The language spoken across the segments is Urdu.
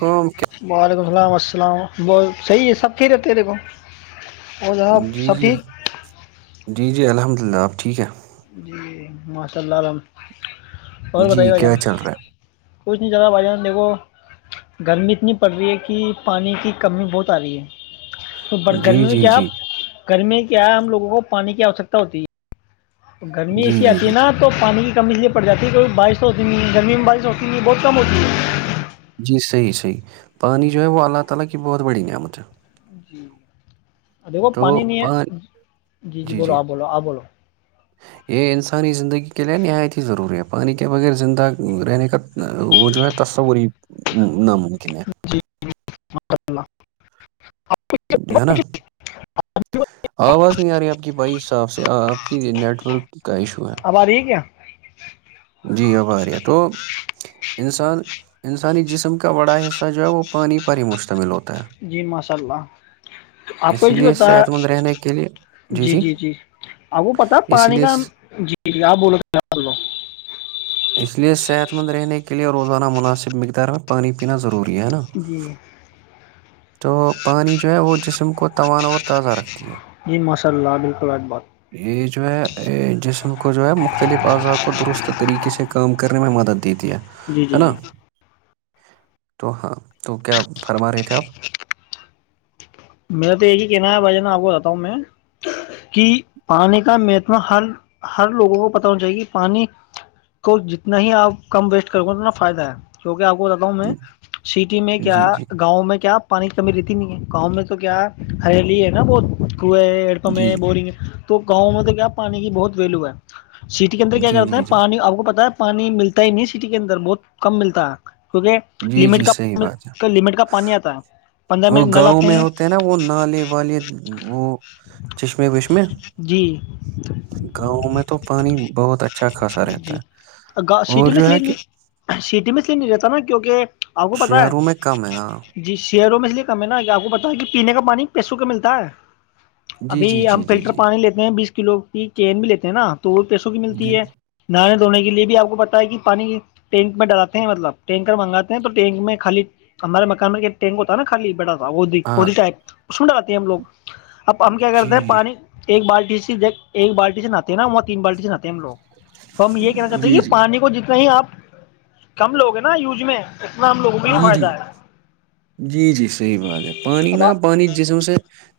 کام وعلیکم السلام اللام بہت صحیح ہے سب پ رہتے ہیں دیکھو اور جناب جی سب جی ٹھیک جی جی الحمد جنا آب ٹھیک ہے جی ماشاء اللہ عالم جی کیا چل رہا ہے؟ کچھ نہیں چ رہا بھائی جان دیکھو گرمی اتنی پڑ رہی ہے کہ پانی کی کمی بہت آ رہی ہے تو ب ہے جی گرمی میں جی جی کیاپ گرمی کیا کیا ہم لگوں کو پانی کی آوشکتا ہوتی ہے تو گرمی جی ایسی جی آتی ہے جی نا تو پانی کم اس لیے پڑ جاتی ہے کیھی بارش تو ہوتی نہیں گرمی میں بارش ہوتی نہیں بہت کم ہوتی ہے [unintelligible] جی تو پ جی بولو جی آپ بولو آپ بولو یہ انسانی زندگی کے لیے نہایت ہی ضروری ہے پانی کے بغیر زندہ رہنے کا وہ جو ہے تصوری ناممکن ہے مم ال اللہ ہے نا آواز نہیں آ رہی ہے آپ کی بائی حس آف سے آپ کی نیٹ ورک کا ایشو اب آ رہی ہے کیا جی ہ ب ہے تو انسان انسانی جسم کا بڑا حصہ جو ہے وہ پانی پر ہی مشتمل ہوتا ہے جی ماشاء اللہ تو آپ کو اسی ایشو لیے بتا ہے صحت مند رہنے کے لیے جی جی جی آپ کو پتا اسی پانی لیے کا جی جی آپ بولولہ اس لئے صحت مند رہنے کے لئے روزانہ مناسب مقدار میں پانی پینا ضروری ہے ضروری ہے ہے نا جی تو پانی جو ہے وہ جسم کو توانا اور تازہ رکھتا ہے یا جی ماشاء اللہ بالکل آج بات یہ جو ہے جسم کو کو جو ہے مختلف اعضا کو درست طریقے سے کام کرنے میں مدد دیتی ہے جی ہے جی جی نا تو ہاں تو کیا فرما رہے تھے آپ میرا تو یہی کہنا ہے بھائی جان آپ کو بتا ہوں میں کہ پانی کا مہتم ہر ہر لوگوں کو پتا ہونا چاہیے کہ پانی کو جتنا ہی آپ کم ویسٹ کر گے اتنا فائدہ ہے کیکہ آپ کو بتاؤں میں سٹی میں کیا جی جی گاؤں میں کیا پانی کمی رہتی نہیں ہے گاؤں میں تو کیا ہرییالی ہے نا بہت بہت کو ڑپم جی بورن تو گاؤں میں تو کیا پانی کی بہت ویلو ہے سٹی کے اندر کیا جی کرتے ہیں جی جی پانی آپ کو پتا ہے پانی ملتا ہی نہیں سٹی کے اندر بہت کم ملتا ہے کیونکہ جی لٹ جی صحیح بات ہے کا لمٹ کا پانی آتا ہے پندرہ منٹ وہ نہ گاؤں لاتے میں ہیں ہوتے نا وہ نالے والے وہ چشمے وشمے جی گاؤں میں تو پانی بہت اچھا خاصا رہتا جی ہے سٹی اور میں اس جو ہے لیے کہ سٹی میں اس لیے نہیں رہتا نا کیونکہ آپ کو پتا شہروں میں کم ہاں ہے جی شیروں میں اس لی کم ن کیا آپ کو کہ پینے کا پانی پیسوں کے ملتا ہے جی ابھی جی جی ہم جی فلٹر جی پانی لیتے ہیں بیس ک لوگ کی چین بھی لیتے ہیں نا وہ پیسوں کی ملتی جی ہے نار تو ہونے کے لیے بھی آپ کو پتا ہے کہ پانی ٹینک میں ڈراتے ہیں مطلب ٹینکر منگاتے ہیں تو ٹینک میں خالی ہمارے مکان میں ٹینک ہوتا نا خالی بڑا تھا وہ ہاں وہی ائپ سنڈ آے ہیں ہم لوگ اب ہم کیا کرتے جی ہیں پانی ایک بالٹی ایک بالٹی سے نہاتے ہیں نا وہ تین بالٹی سے نہے ہیں ہم لوگ تو ہم یہ کہنا چاہتے ہیں جی جی کہ پانی کو جتنا نہیں آپ کم لوگ ہیں نا یوج میں اتنا ہم لوگوں کو ہی جی جی فائدہ ہے جی جی صحیح بات ہے پانی اب پنا آپ پانی جسم سے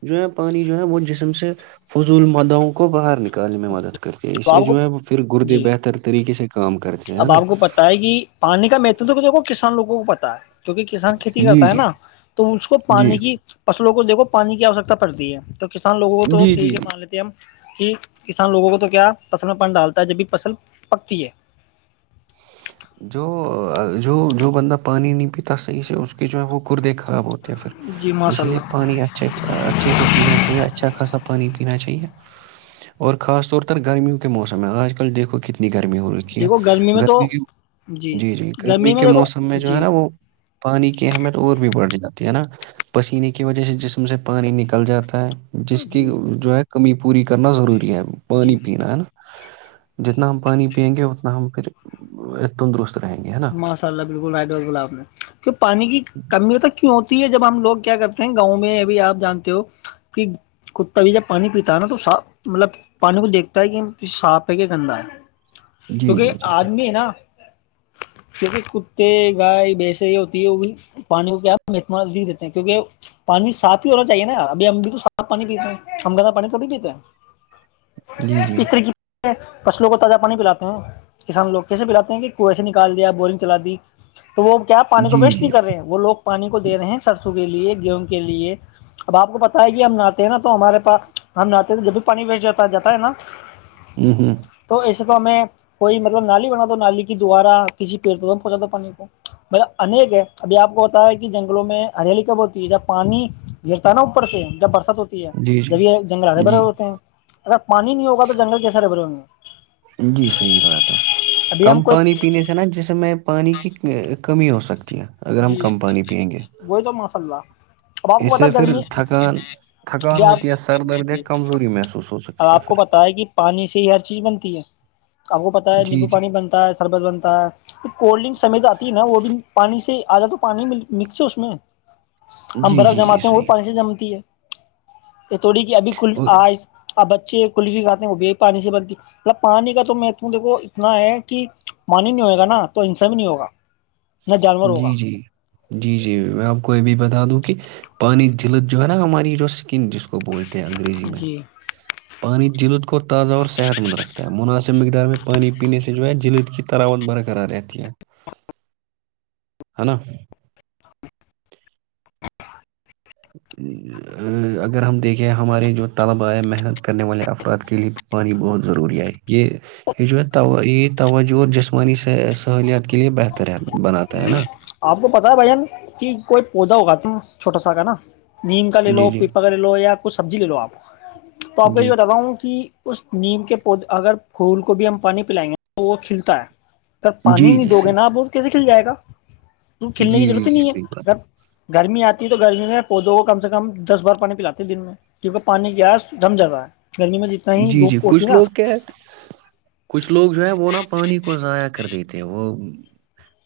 جو ہے پانی جو ہے وہ جسم سے فضول ماداوں کو باہر نک کال میں مدد کرتی ہے اسے آپ کو جو ہے وہ پھر گردے جی بہتر طریقے سے کام کرتے ہیں ہے اب نا آپ کو پتا ہے کہ پانی کا م تم تو دیکھو کسان لگوں کو پتا ہے جوکہ کسان کھیتی جی کرتا ہے جی نا تو اس کو جی پانی کی پ کو دیکو پانی کی آشکتا پڑتی ہے تو کسان لوگوں کو تو جی ھ جی ہے مان لیتے ہیں ہم کہ کسان لوگوں کو تو کیا فصل میں پن ڈالتا ہے جب بھی فصل پکتی ہے جو جو جو بندہ پانی نہیں پیتا صحیح سے اس کی جو ہے وہ کردے خراب ہوتے پھر جی ماشاء اس لیے اللہ پانی اچھے اچھے سے پینا چاہیے اچھا خاصا پانی نا چاہیے اور خاص طور پر گرمیوں کے موسم میں آج کل دیکھو کتنی گرمی ہو کینہ دیکھو میں تو گرمی کے جی جی گرمی میں کے دیکھو موسم میں جو ہے جی نا وہ پانی کی اہمیت اور بھی بڑھ جاتی ہے نا پسینے کی وجہ سے جسم سے پانی نکل جاتا ہے جس کی جی جو ہے کمی پوری کرنا ضروری ہے جی پانی پین ہے نا جتنا ہم پانی پیئیں گے اتنا ہم پھر تندرست رہیں گے ہے نا ماشاء اللہ بالکل نائڈ گلاب نے کی پانی کی کمی ت کیوں ہوتی یہ جب ہم لوگ کیا کرتے ہیں گاؤں میں اب بھی آپ جانتے ہو کہ کتا بھی جب پانی پیتا ہے نا تو صاف مطلب پانی کو دیکھتا ہے کہ صاف ہے کہ گندا ہے جی جی کیونکہ جی آدمی ہے نا کیونکہ کتے گائے بیسے یہ ہوتی ہے وہ بھی پانی کو کیا ہے متم دیتے ہیں کیونکہ پانی صاف ہی ہونا چاہیے نا ابھی ہم بھی تو صاف پانی پیتے ہیں ہم گہ پانی کبھی پیتے ہیں جی جی اس طرح کی فصلوں کو تازہ پانی پلاتے ہیں کسان لوگ کیسے پلاتے ہیں کہ کنویں سے نکل کال دیا بورنگ چل دی تو وہ کیا پانی کو جی ویسٹ جی نہیں کر رہے وہ لگ پانی کو دے رہے ہیں سرسوں لیے گیہوں کے لیے اب آپ کو پتا ہے کہ ہم نہتے ہیں نا تو ہمارے پاس ہم نہے تو جب بھی پانی وٹ جاتا ہے نا ہوں ہوں تو ایسے تو ہمیں کوئی مطلب نالی بنا دو نالی کی دوارا کسی پڑ پہنچاتا پانی کو مطیک ہے ابھی آپ کو پتا ہے کہ جنگلوں میں ہریالی کب ہوتی ہے جب پانی گرتا ہے نا اوپر سے جب بر ہوتی ہے جی جی جب یہ جنگل ہرے بھرے جی ہوے ہوتے ہیں اگر پانی نہیں ہوگا تو جنگل کیسے ہرے بھرے ہووں گے جی صحیح بات ہے ابھی ہم کم کو پانی پینے سے نا جس مے پانی کی کمی ہو سکتی ہے اگر ہم جی کم پانی پیئیں گے وہی تو ماشاء اللہ اب آپ اس کو پتا سے گرمی پھر تھکان ج تھکان آپ ہوتی ہے سر درد یا کمزوری محسوس ہو سکتی آپ کو پھر پتا ہے کہ پانی سے ہی ہر چیز بن تی ہے آپ کو پتا ہے جی نیبو جی پانی بنتا ہے سربت بنتا ہے کولڈ ڈرنک سمج آتی ہے نا وہ بھی پانی آدا تو پانی مکس ہے اس میں ہم جی برف جی جی جماتے ہیں وہ صحیح پانی سے جمتی ہے یہ تھوڑی کہ ابھی کل اور آ اب بچے کلفی کھاتے ہیں وہ ب پانی سے بنتی مطلب پانی کا تو میں دیکھو اتنا ہے کہ پانی نہیں ہوئے گا نا تو ہنسا بھی نہیں ہوگا نہ جانور ہوگا جی جی جی جی میں آپ کو یہ بھی بتا دوں کہ پانی جلد جو ہے نا ہماری جو سکن جس کو بولتے ہیں انگریزی میں جی پانی تو جلت کو تازہ اور صحت مند رکھتا ہے مناسب مقدار میں پانی پینے سے جو ہے جلد کی تراوت برقرار رہتی ہے ہے نا اگر ہم دیکھیں ہمارے جو طلبہ آئے محنت کرنے والے افراد کے لیے تو پانی بہت ضروری آئے یہ یہ جو میں ت عید توجہ اور جسمانی سہولیات کے لئے بہتر ہے بناتا ہے ج نا آپ کو پتا ہے بھن کہ کوئی ادا ہوگا تم چھوٹا سا ہوگا نا نیم کر ل جی لو جی پیپ ک لو یا [unintelligible] کچ سبزی لے لو آپ تو آپ کو جی یہ بتات ہوں کہ اس نیم کے پودے اگر پھول کو بھی ہم پانی پلائیں گے تو وہ کھلتا ہے س جی پانی نہیں جی دو گے صحیح نا اب [unintelligible] نکل جائے گا کھلنے جی کی جی ضرورت ہی جی نہیں صحیح بات ہے ا گرمی آتی تو گرمی میں پودوں کو کم سے کم دس بار پانی پلاتی ہے دن میں کیونکہ پانی گس دم جیادہ ہے گرمی میں جتنا ہی جی جی دھوپ ہوتی کچھ نا لوگ کیا ہے کچھ لوگ جو ہے وہ نا پانی کو ضائع کر دیتے ہیں وہ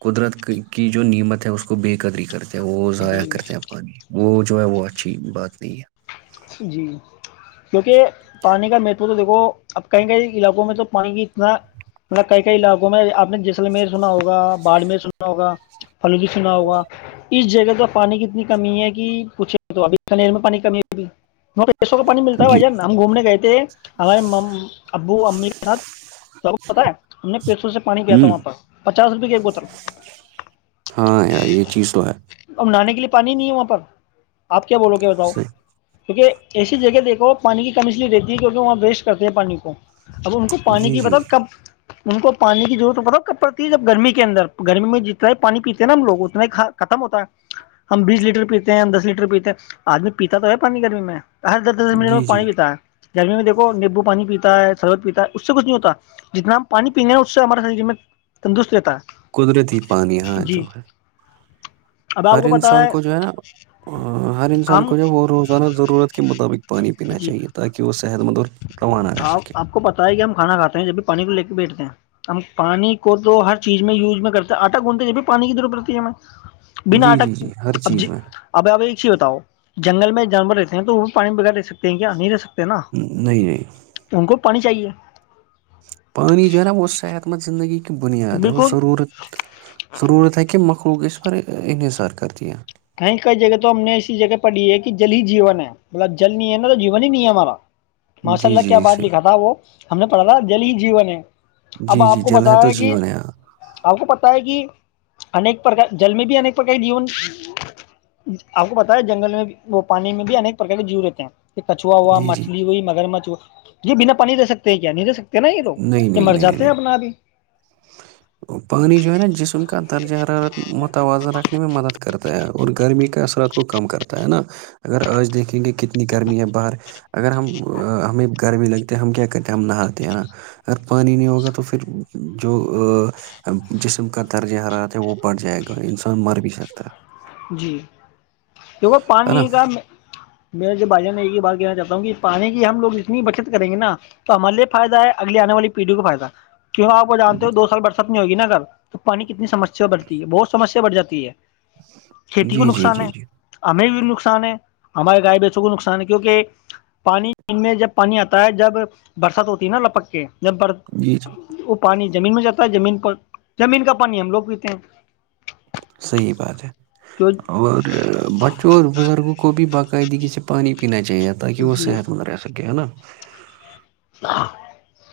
قدرت کی جو نیمت ہے اس کو بے قدری کرتے [unintelligible] وہ ضاع جی کرتے ہیں پانی وہ جو ہے وہ اچھی بات نہیں ہے جی کیونکہ پانی کا مہتو تو د وہ اب کئی کئی علاقوں میں تو پانی کی اتنا مطلب کئی کئی علاقوں میں آپ نے جیسلمیر سنا ہوگا باڑمیر سنا ہوگا فلوی سنا ہوگا اس جگہ سے پانی کی اتنی کمی ہے کہ پوچے تو ابیر میں پانی کمی بھی [unintelligible] ہم پیسو کا پانی ملتا ہے بھ جان ہم گھومنے گئے تھے ہمارے ابو امی کے ساتھ بتا ہم نے پیسو سے پانی پیا تھا ہوں وہاں پر پچاس روپے کی ایک بوتل ہاں یار یہ چیز تو ہے ا نہانے کے لیے پانی نیموں پر آپ کو کیا بولو گ بتاؤ صحیح۔ کیونکہ ایسی جگہ دیکو پانی کی کم اچلی رہتی ہے کیونکہ وہاں ویسٹ کرتے ہیں پانی کو اب ان کو پانی جی کی جی مطب کب ان کو پانی کیضرورت پڑ کب پڑتی ہے جب گرمی کے اندر گرمی میں جتنا ہی پانی پیتے ہیں نا ہم لوگ اتنا ختم ہوتا ہے ہم بیس لیٹر پیتے ہیں ہم دس لیٹر پیتے ہیں آدمی پیتا تو ہے پانی کرمی میں ارھ دس دس منٹ میں جی جی پانی پیتا ہے گرمی میں دیکو نیبو پانی پیتا ہے سربت پیتا ہے اس سے کچھ نہیں ہوتا جتنا ہم پانی پینے ہیں اس سے ہمارے شریر میں تندرست رہتا ہے قدرتی ہی پانی یہاں جی جو ہے اب آپ ہر پتہ انسان کو جو ہے نا ہر انسان ہم کو جو ہے وہ روز انہ ضرورت کے مطابق پانی پینا جی چاہیے تاکہ وہ صحت مند اور روانہ رہ سکے انی کو لے کے بیٹھتے ہیں ہم پانی کو تو ہر چیز میں یوز میں کرتے آٹا گندتے یہب بھی پانی کی ضرورت پڑتی ہے ہمیں بنا جی آٹا جی جی ہر اب جی چیز میں اب آے ہی بتاؤ جنگل میں جو جانور رہتے ہیں تو وہ بھی پانی بغیر رہ سکتے کیا نہیں رہ سکتے نا نہیں نہیں ان کو پانی چاہیے پانی جو ہے نا وہ صحت مند زندگی بنیاد ہے اور بالکل ضرورت ضرورت ہے کہ مخو لوگ اس پر انحصار کرتی ہیں کہیں کئی جگہ تو ہم نے اسسی جگہ پر لی ہے کہ جل ہی جیون ہے مطلب جل نہیں ہے نا تو جیون ہی نہیں ہے ہمارا ماشاء جی اللہ کیا جی بات صحیح لکھا تھا وہ ہم نے پڑھا تھا جل ہی جین ہے اب جی جی آپ کو جل پت تو ہے کہ جیون ہاں آپ کو پت ہے کہ ایک پرک جلمی بھی ایک پرک جیون آپ کو پتا ہے جنگل میں وہ پانی میں بھی انیک پرک کے جیو رہتے ہیں کہ کچوا ہوا جی جی مچھلی ہوئی مگر مچ یہ بنا پانی دے سکتے ہے کیا نہیں دے سکتے ن یہ تو نہیں یہ نہیں مر نہیں جاتے ہیں نہیں اپنا آدھی پانی جو ہے نا جسم درجہ حرارت مت توازن رکھنے میں مدد کرتا ہے اور گرمی کے اثرات کو کم کرتا ہے نا اگر آج دیکھیں گے کتنی گرمی ہے باہر اگر ہم ہمیں گرمی لگتی ہم کیا کرتے ہیں ہم نہاتے ہیں نا اگر پانی نہیں ہوگا تو پھر تو جو جسم کا درجہ حرات ہے وہ پڑ جائے گا انسان مر بھی سکتا ہے جی کیونکہ ہے پانی نا نہیں کا میرے جو بھائی جان نے ایک ہی بار کہنا چاہ دوں گی پانی کی ہم لگتنی بچت کریں گے نا تو ہمارے لیے فائدہ ہے اگلی آنے والی پیڑھی کو فائدہ کیوں آپ وہ جانتے ہو دو سال برسہ ہوگی نا اگر تو پانی کتنی سمسیا بڑتی ہے بہت سمسیا بڑ جاتی ہے کھیتی کو جی جی نقصان جی ہے جی ہمیں بھی نقصان ہے ہمارے گائے بیچوں کو نقصان ہے کیونکہ پانی میں جب پانی آتا ہے جب برسات ہوتی ہے نا لپک کے جن پر جی جی وہ پانی زمین میں جاتا ہے زمین پر زمین کا پانی ہم لوگ پیتے ہیں صحیح بات ہے جو اور بچوں اور بزرگوں کو بھی باقی د سے پانی پین چاہیے تاکہ وہ جی صحت مند رہ سکے ہے نا [inaudible]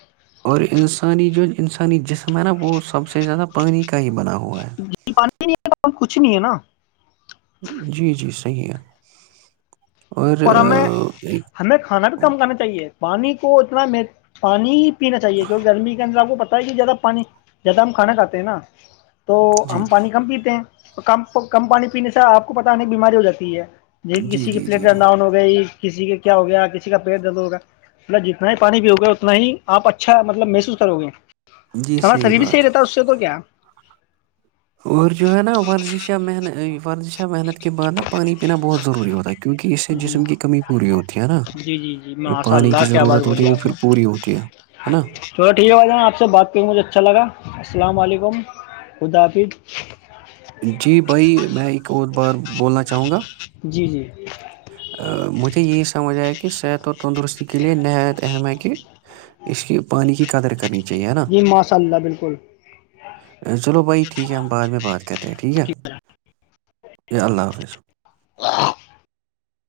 اور انسانی جو انسانی جسم ہے نا وہ سب سے زیادہ پانی کا ہی بنا ہوا ہے جی پانی نہیں ہے تو کچھ نہیں ہے نا جی جی صحیح ہے اور ہمیں اہ، ایک ہمیں کھانا بھی کم کرنا چاہیے پانی کو اتنا اور پین چاہیے کی گرمی کے اندرپ کو پتا کہ زیادہ پانی زیادہ ہم کھانا کھے ہیں نا تو جی ہم پانی کم پیتے ہیں کم کم پانی پینے سے آپ کو پت نہیں بیماری ہو جاتی ہے یہ جی کسی کی جی پلیٹ جی جی گنااؤن ہو گئی کسی کے کیا ہو گیا کسی کا پیٹ درد ہوگا مطلب جتنا ہی پانی بھی ہوگا اتنا ہی آپ اچھا مطلب محسوس کرو گے جی ہمارا تھری بھی صحیح بات رہتا اس سے تو کیا؟ اور جو ہے نا ورزش محنت ورزش محنت کے بعد نا پانی پینا بہت ضروری ہوتا ہے کیونکہ اس سے جسم کی کمی پوری ہوتی ہے نا جی جی جی جی میں جو آشا پانی کی اللہ کیا آواز ضرورت ہوتی بولی ہے وہ آپ پھر نے پوری ہوتی ہے ہے نا چو ٹھیک ہے جانا آپ سے بات کر مجھے اچھا لگا السلام علیکم خدافظ جی بھائی میں ایک کو بار بولنا چاہوں گا جی جی مجھے یہی سمجھ آیا کہ صحت اور تندرستی کے لیے نہایت اہم ہے کہ اس کی پانی کی قدر کرنی چاہے نا جی ماشاء اللہ بالکل چلو بھائی ٹھیک ہے ہم بعد میں بات کرتے ہیں ٹھیک ہے اللہ حافظ [inaudible]